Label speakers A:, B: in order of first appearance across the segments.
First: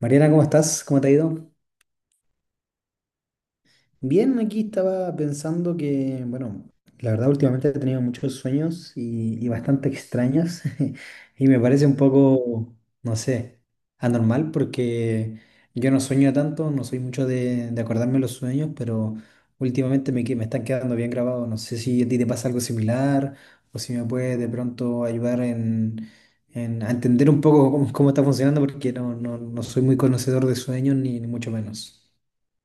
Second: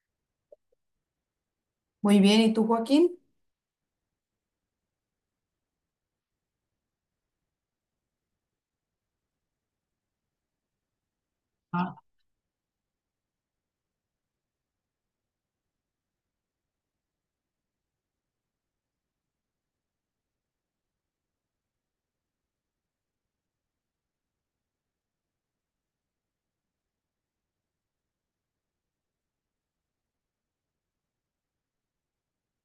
A: Mariana, ¿cómo estás? ¿Cómo te ha ido?
B: Muy bien, ¿y tú, Joaquín?
A: Bien, aquí estaba pensando que, bueno, la verdad últimamente he tenido muchos sueños y bastante extraños y me parece
B: Ah,
A: un poco, no sé, anormal porque yo no sueño tanto, no soy mucho de acordarme los sueños, pero últimamente me están quedando bien grabados. No sé si a ti te pasa algo similar o si me puedes de pronto ayudar a entender un poco cómo está funcionando porque no soy muy conocedor de sueños ni mucho menos.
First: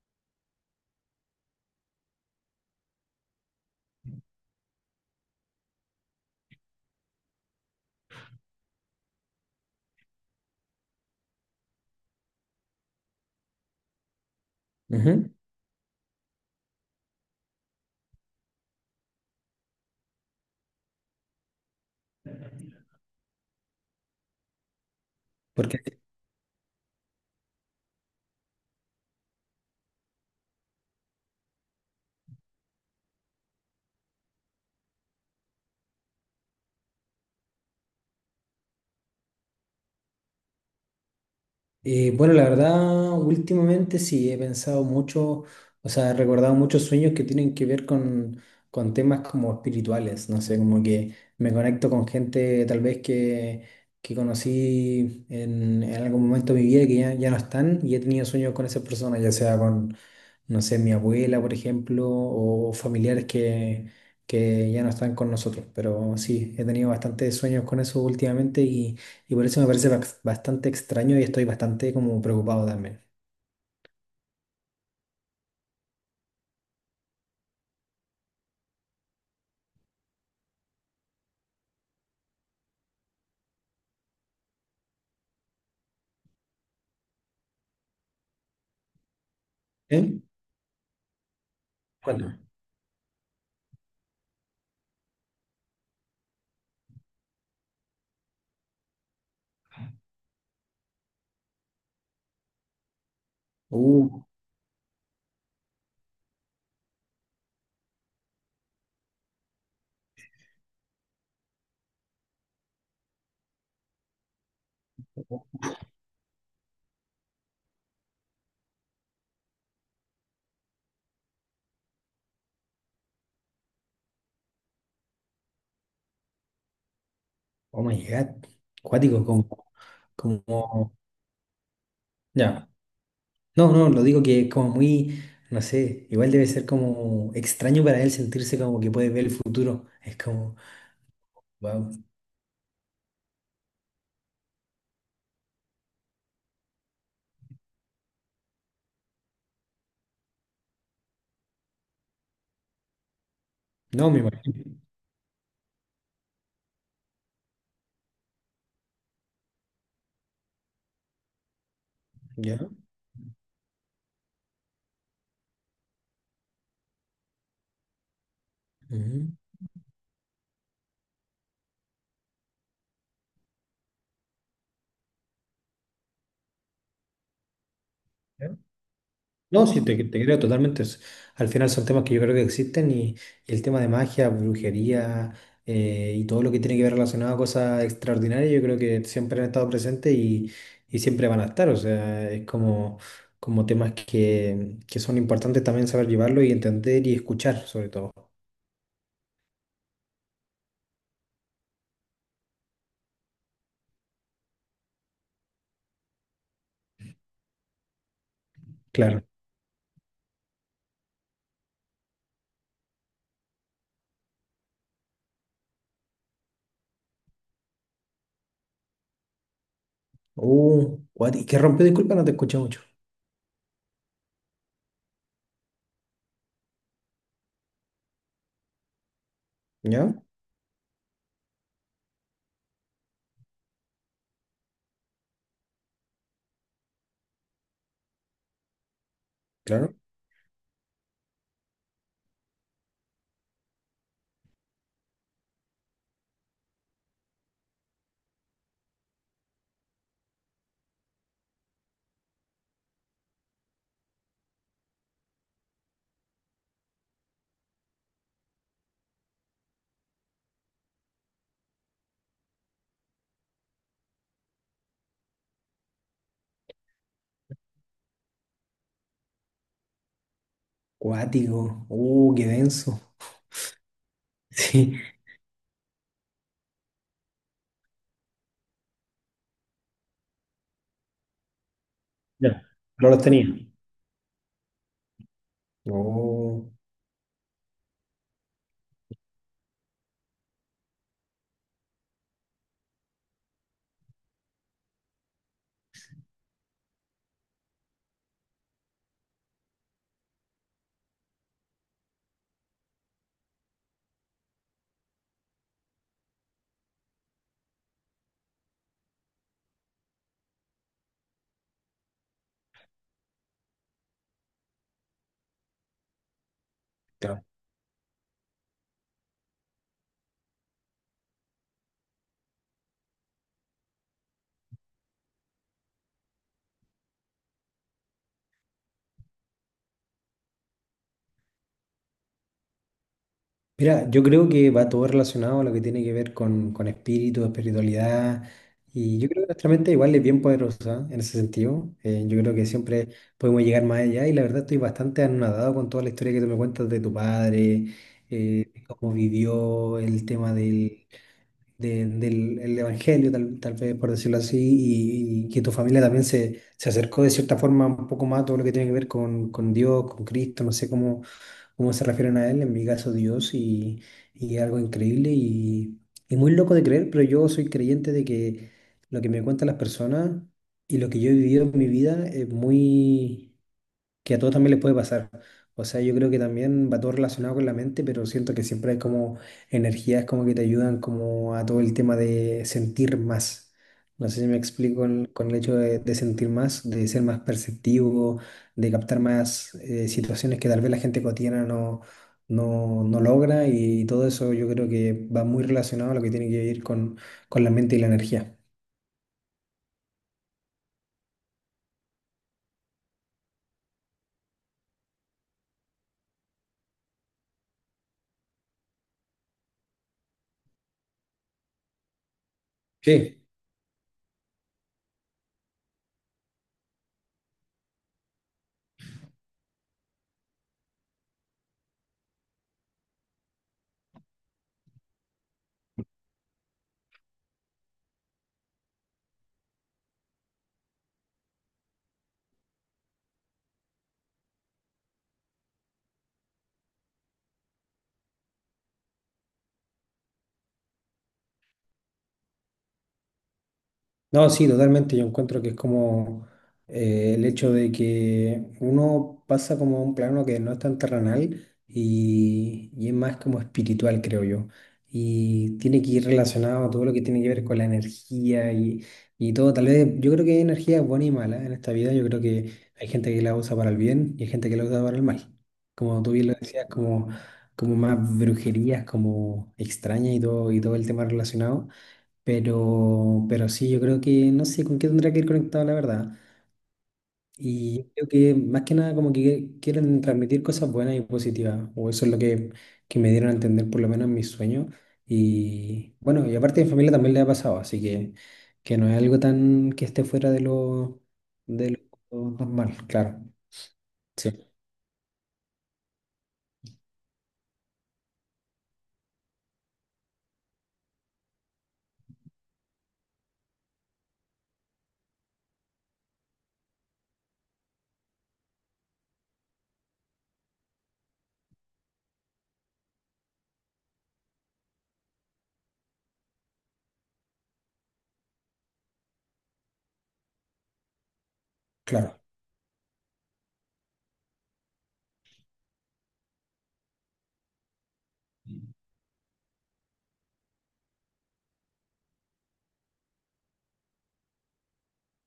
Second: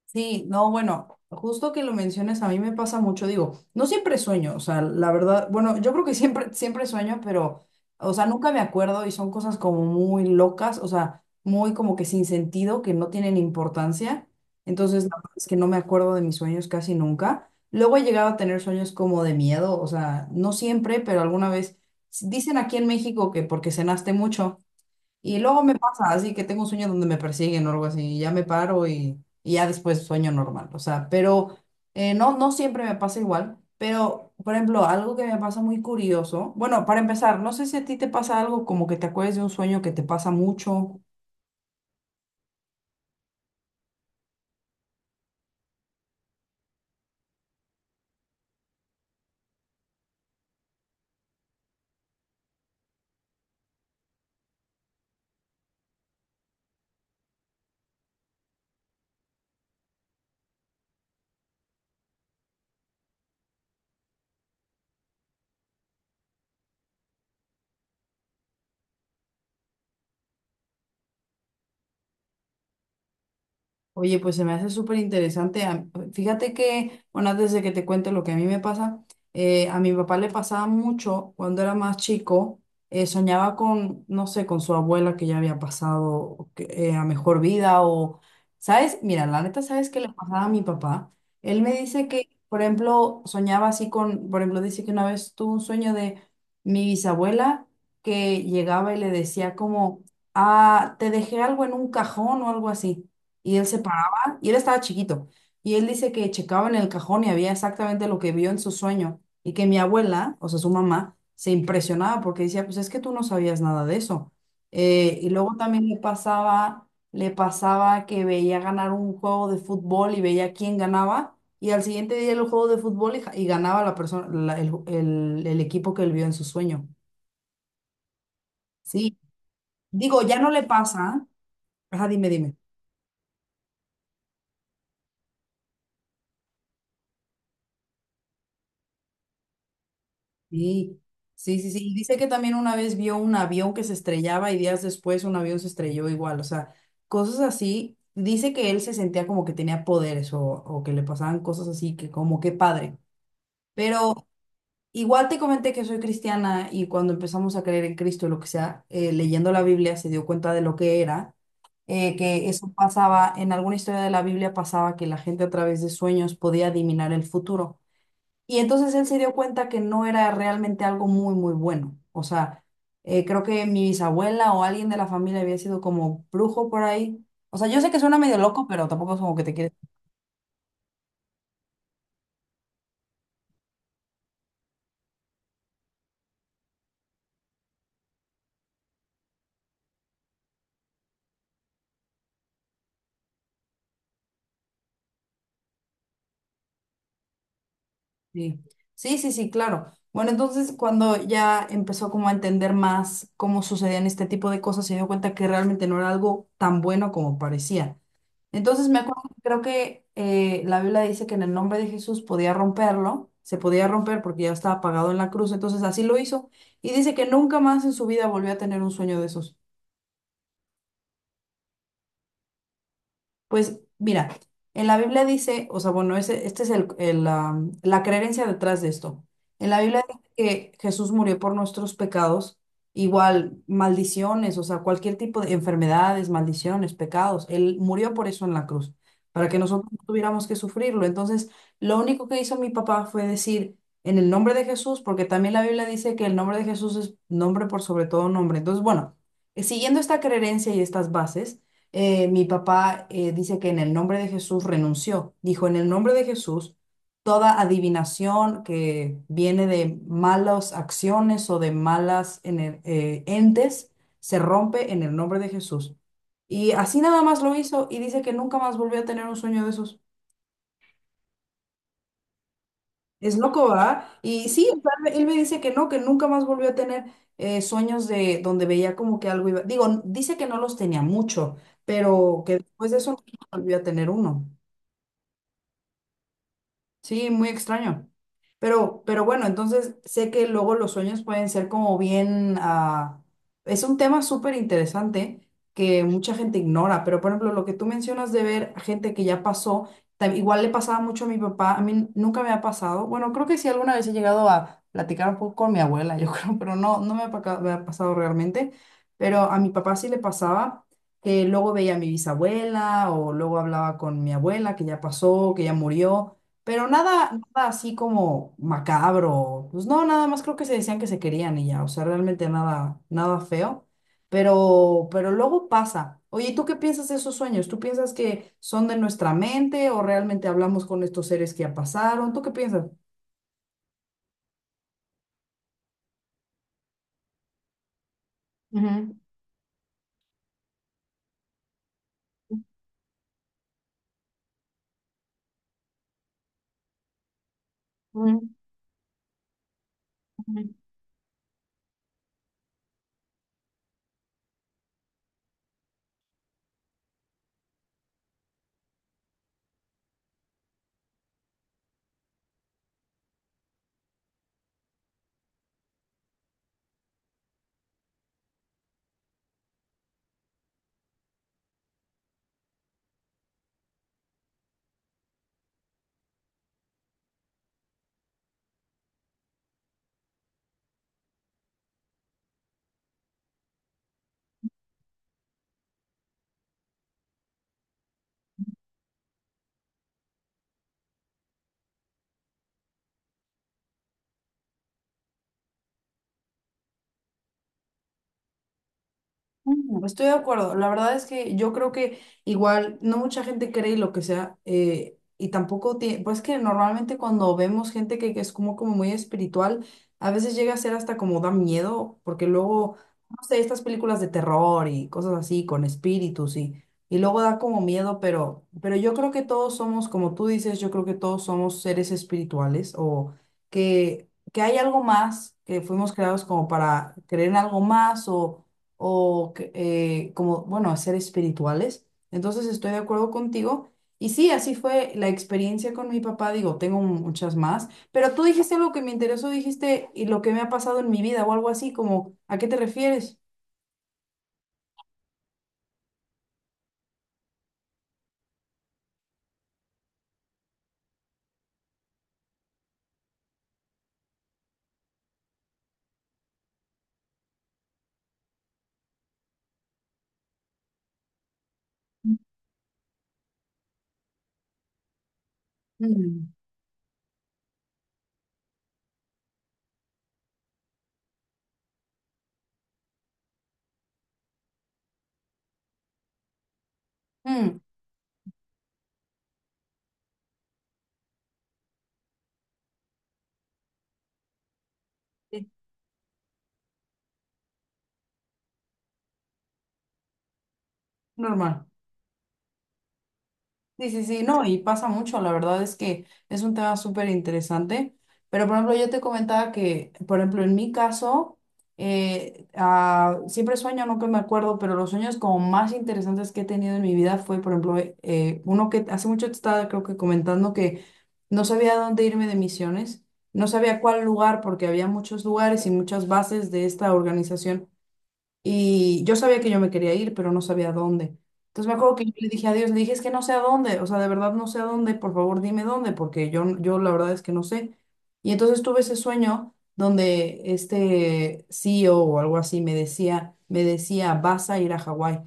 B: sí, no, bueno, justo que lo menciones, a mí me pasa mucho, digo, no siempre sueño, o sea, la verdad, bueno, yo creo que siempre sueño, pero, o sea, nunca me acuerdo y son cosas como muy locas, o sea, muy como que sin sentido, que no tienen importancia, entonces la
A: Ujú.
B: verdad es que no me acuerdo de mis sueños casi nunca. Luego he llegado a tener sueños como de miedo, o sea, no siempre, pero alguna vez, dicen aquí en México que porque cenaste mucho. Y luego me
A: Porque,
B: pasa así que tengo un sueño donde me persiguen o algo así, y ya me paro y ya después sueño normal. O sea, pero no, no siempre me pasa igual. Pero, por ejemplo, algo que me pasa muy curioso. Bueno, para empezar, no sé si a ti te pasa algo como que te acuerdes de un sueño que te pasa mucho.
A: bueno, la verdad, últimamente sí he pensado mucho, o sea, he recordado muchos sueños que tienen que ver con temas como espirituales, no sé, como que me conecto con gente tal vez que conocí en algún momento de mi vida que ya no están y he tenido sueños con esas personas, ya sea con, no sé, mi abuela, por ejemplo, o familiares que ya no están con nosotros. Pero sí, he tenido bastantes sueños con eso últimamente y por eso me parece bastante extraño y estoy bastante como preocupado también.
B: Oye, pues se me hace súper interesante. Fíjate que, bueno, antes de que te cuente lo que a mí me pasa, a mi papá le pasaba mucho cuando era más chico, soñaba con, no sé, con su abuela que ya había pasado a mejor vida o, ¿sabes? Mira, la neta, ¿sabes qué le
A: ¿Eh?
B: pasaba a mi papá? Él me dice
A: ¿Cuándo?
B: que, por ejemplo, soñaba así con, por ejemplo, dice que una vez tuvo un sueño de mi bisabuela que llegaba y le decía como, ah, te dejé algo en un cajón o algo así. Y él se
A: Uh,
B: paraba, y él estaba chiquito, y él dice que checaba en el cajón y había exactamente lo que vio en su sueño, y que mi abuela, o sea, su mamá, se impresionaba porque decía, pues es que tú no sabías nada de eso. Y luego también le pasaba que veía ganar un juego de fútbol y veía quién ganaba, y al siguiente día el juego de fútbol y ganaba la persona, el, el equipo que él vio en su sueño.
A: oh my God.
B: Sí,
A: Cuático. Como,
B: digo, ya no le
A: como,
B: pasa. Ajá, dime, dime.
A: ya. No, no, lo digo que es como muy, no sé, igual debe ser como extraño para él sentirse como que puede ver el futuro. Es como,
B: Sí, sí, sí, sí.
A: wow.
B: Y dice que también una vez vio un avión que se estrellaba y días después un avión se estrelló igual, o sea, cosas así. Dice que él se sentía como que tenía poderes o que le pasaban cosas así, que como que padre.
A: No, me
B: Pero
A: imagino.
B: igual te comenté que soy cristiana y cuando empezamos a creer en Cristo y lo que sea, leyendo la Biblia se dio cuenta de lo que era, que
A: ¿Ya?
B: eso pasaba, en alguna historia de la Biblia pasaba que la gente a través de sueños podía adivinar el futuro. Y entonces él se
A: Ujú.
B: dio cuenta que no era realmente algo muy bueno. O sea, creo que mi bisabuela o alguien de la familia había sido como brujo por ahí. O sea, yo sé que suena medio loco, pero tampoco es como que te
A: No,
B: quieres.
A: sí, te creo totalmente. Es... Al final son temas que yo creo que existen y el tema de magia, brujería, y todo lo que tiene que ver relacionado a cosas extraordinarias, yo creo que siempre han estado presentes y siempre van a estar. O sea, es como, como temas que son importantes también saber llevarlo y entender y escuchar, sobre todo.
B: Sí, sí, sí, sí, claro. Bueno, entonces cuando ya empezó como a entender más cómo sucedían este tipo de cosas, se dio cuenta que realmente no era algo tan bueno como parecía. Entonces me acuerdo,
A: Claro.
B: creo que la Biblia dice que en el nombre de Jesús podía romperlo, se podía romper porque ya estaba pagado en la cruz, entonces así lo hizo. Y dice que nunca más en su vida volvió a tener un sueño de esos.
A: What, ¿qué rompió? Disculpa, no te escuché mucho.
B: Pues mira, en la Biblia dice, o sea, bueno, ese, este es el, la creencia detrás de esto. En la Biblia
A: ¿Ya?
B: dice que Jesús murió por nuestros pecados, igual maldiciones, o sea, cualquier tipo de enfermedades, maldiciones, pecados. Él murió por eso en la cruz, para que nosotros
A: Claro.
B: no tuviéramos que sufrirlo. Entonces, lo único que hizo mi papá fue decir, en el nombre de Jesús, porque también la Biblia dice que el nombre de Jesús es nombre por sobre todo nombre. Entonces, bueno, siguiendo esta creencia y estas bases mi papá dice que en el nombre de Jesús renunció. Dijo, en el nombre de Jesús, toda adivinación que viene de malas acciones o de entes se rompe en el nombre de Jesús. Y así nada más lo hizo y dice que nunca más volvió a tener un sueño de esos.
A: Cuático. Qué denso.
B: Es loco, ¿verdad? Y sí, o sea,
A: Sí.
B: él me dice que no, que nunca más volvió a tener sueños de donde veía como que algo iba. Digo, dice que no los tenía mucho, pero que
A: Ya.
B: después de
A: No
B: eso
A: los
B: no
A: tenía.
B: volvió a tener uno.
A: No.
B: Sí, muy extraño. Pero bueno, entonces sé que luego los sueños pueden ser como bien... ah, es un tema súper interesante que mucha gente ignora, pero por ejemplo, lo que tú mencionas de ver a gente que ya pasó, igual le pasaba mucho a mi papá, a mí nunca me ha pasado. Bueno, creo que sí alguna vez he llegado a platicar un poco con mi abuela, yo creo, pero no, me ha pasado realmente. Pero a mi papá sí le pasaba que luego veía a mi bisabuela o luego hablaba con mi abuela que ya pasó, que ya murió. Pero nada, nada así como macabro. Pues no, nada más creo que se decían que se querían y ya. O sea, realmente nada, nada feo. Pero luego pasa. Oye, ¿y tú qué piensas de esos sueños? ¿Tú piensas que son de nuestra mente o realmente hablamos con estos seres que ya pasaron? ¿Tú qué piensas?
A: Mira, yo creo que va todo relacionado a lo que tiene que ver con espíritu, espiritualidad,
B: Ujú,
A: y yo creo que nuestra mente igual es bien poderosa en ese sentido. Yo creo que siempre podemos llegar más allá y la verdad estoy bastante anonadado con toda la historia que tú me cuentas de tu padre,
B: ujú.
A: eh, cómo vivió el tema del el evangelio, tal vez por decirlo así, y que tu familia también se acercó de cierta forma un poco más a todo lo que tiene que ver con Dios, con Cristo, no sé cómo se refieren a él, en mi caso Dios, y algo increíble y muy loco de creer, pero yo soy creyente de que lo que me cuentan las personas y lo que yo he vivido en mi vida es muy que a todos también les puede pasar. O sea, yo creo que también va todo relacionado con la mente, pero siento que siempre hay como energías como que te ayudan como a todo el tema de sentir más. No sé si me explico con el hecho de sentir más, de ser más perceptivo, de captar más, situaciones que tal vez la gente cotidiana no logra y, todo eso yo creo que va muy relacionado a lo que tiene que ver con la mente y la energía.
B: Estoy de acuerdo. La verdad es que yo creo que igual no mucha gente cree lo que sea y tampoco tiene, pues que normalmente cuando vemos gente que es como, como muy espiritual, a veces llega a ser hasta como da miedo, porque luego, no
A: Sí.
B: sé, estas películas de terror y cosas así con espíritus y luego da como miedo, pero yo creo que todos somos, como tú dices, yo creo que todos somos seres espirituales o que hay algo más, que fuimos creados como para creer en algo más o que, como, bueno, a ser espirituales. Entonces estoy de acuerdo contigo. Y sí, así fue la experiencia con mi papá. Digo, tengo muchas más, pero tú dijiste algo que me interesó, dijiste, y lo que me ha pasado en mi vida o algo así, como, ¿a qué te refieres?
A: No, sí, totalmente. Yo encuentro que es como, el hecho de que uno pasa como a un plano que no es tan terrenal y es más como espiritual, creo yo. Y tiene que ir relacionado a todo lo que tiene que ver con la energía y todo. Tal vez yo creo que hay energía buena y mala en esta vida. Yo creo que hay gente que la usa para el bien y hay gente que la usa para el mal. Como tú
B: Mm.
A: bien lo decías, como, como más brujerías, como extrañas y todo el tema relacionado. Pero sí, yo creo que no sé con qué tendría que ir conectado, la verdad.
B: Mm,
A: Y yo creo que más que nada como que quieren transmitir cosas buenas y positivas, o eso es lo que me dieron a entender por lo menos en mis sueños.
B: sí,
A: Y bueno, y aparte mi familia también le ha pasado, así que no es algo tan que esté fuera
B: normal.
A: de lo normal, claro.
B: Sí, sí, sí,
A: Sí,
B: no, y pasa mucho, la verdad es que es un tema súper interesante, pero por ejemplo yo te comentaba que, por ejemplo, en mi caso, siempre sueño, no que me acuerdo, pero los sueños como más interesantes que he tenido en mi vida fue, por ejemplo, uno que hace mucho te estaba creo que comentando que no sabía a dónde irme de misiones, no sabía cuál lugar porque había muchos lugares y muchas bases de esta organización y yo sabía que yo me quería ir, pero no sabía a dónde. Entonces me acuerdo que yo
A: claro.
B: le dije a Dios, le dije, es que no sé a dónde, o sea, de verdad no sé a dónde, por favor dime dónde, porque yo la verdad es que no sé. Y entonces tuve ese sueño donde este CEO o algo así me decía, vas a ir a Hawái.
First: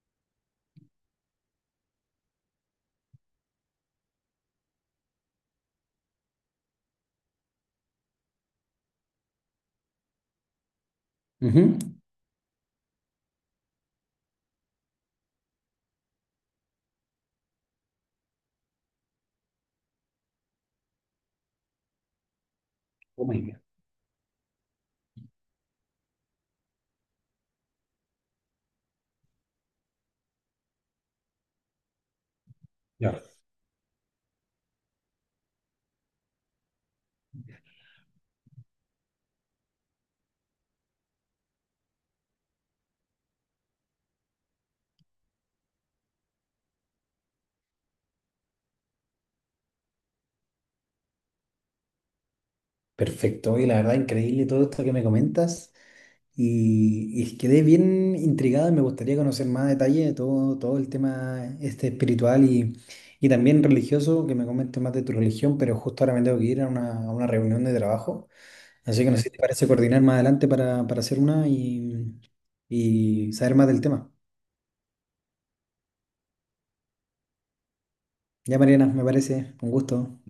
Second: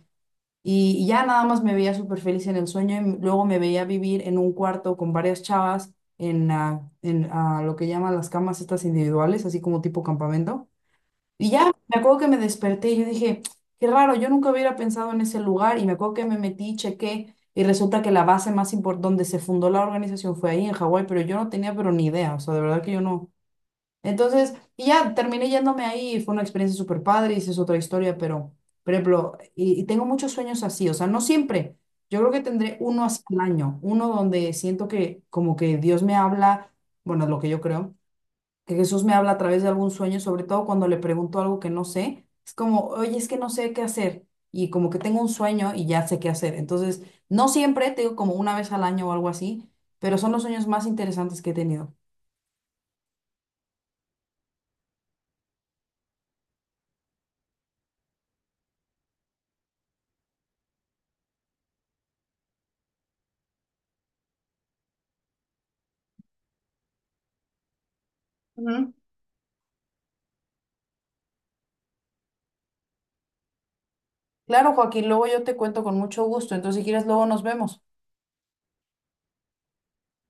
B: Y ya nada más me veía súper feliz en el sueño y luego me veía vivir en un cuarto con varias chavas en, lo que llaman las camas estas individuales, así como tipo campamento. Y ya,
A: Ujú.
B: me acuerdo que me desperté y yo dije, qué raro, yo nunca hubiera pensado en ese lugar. Y me acuerdo que me metí, chequé, y resulta que la base más importante, donde se fundó la organización fue ahí en Hawái, pero yo no tenía pero ni idea, o sea, de verdad que yo
A: Oh
B: no.
A: my God.
B: Entonces, y ya, terminé yéndome ahí y fue una experiencia súper padre y esa es otra historia, pero, por ejemplo, y tengo muchos sueños así, o sea, no siempre. Yo creo que tendré uno
A: Ya.
B: así al año, uno donde siento que como que Dios me habla, bueno, es lo que yo creo que Jesús me habla a través de algún sueño, sobre todo cuando le pregunto algo que no sé, es como, oye, es que no sé qué hacer, y como que tengo un sueño y ya sé qué hacer. Entonces, no siempre, te digo como una vez al año o algo así, pero son los sueños más interesantes que he tenido.
A: Perfecto, y la verdad increíble todo esto que me comentas. Y quedé bien intrigado y me gustaría conocer más detalle de todo, todo el tema este espiritual y también religioso, que me comentes más de tu religión, pero justo ahora me tengo que ir a una reunión de trabajo.
B: Ujú.
A: Así que no sé si te parece coordinar más adelante para hacer una y saber más del tema.
B: Claro, Joaquín, luego yo te cuento con mucho gusto, entonces si quieres, luego nos vemos.
A: Ya, Mariana, me parece un gusto.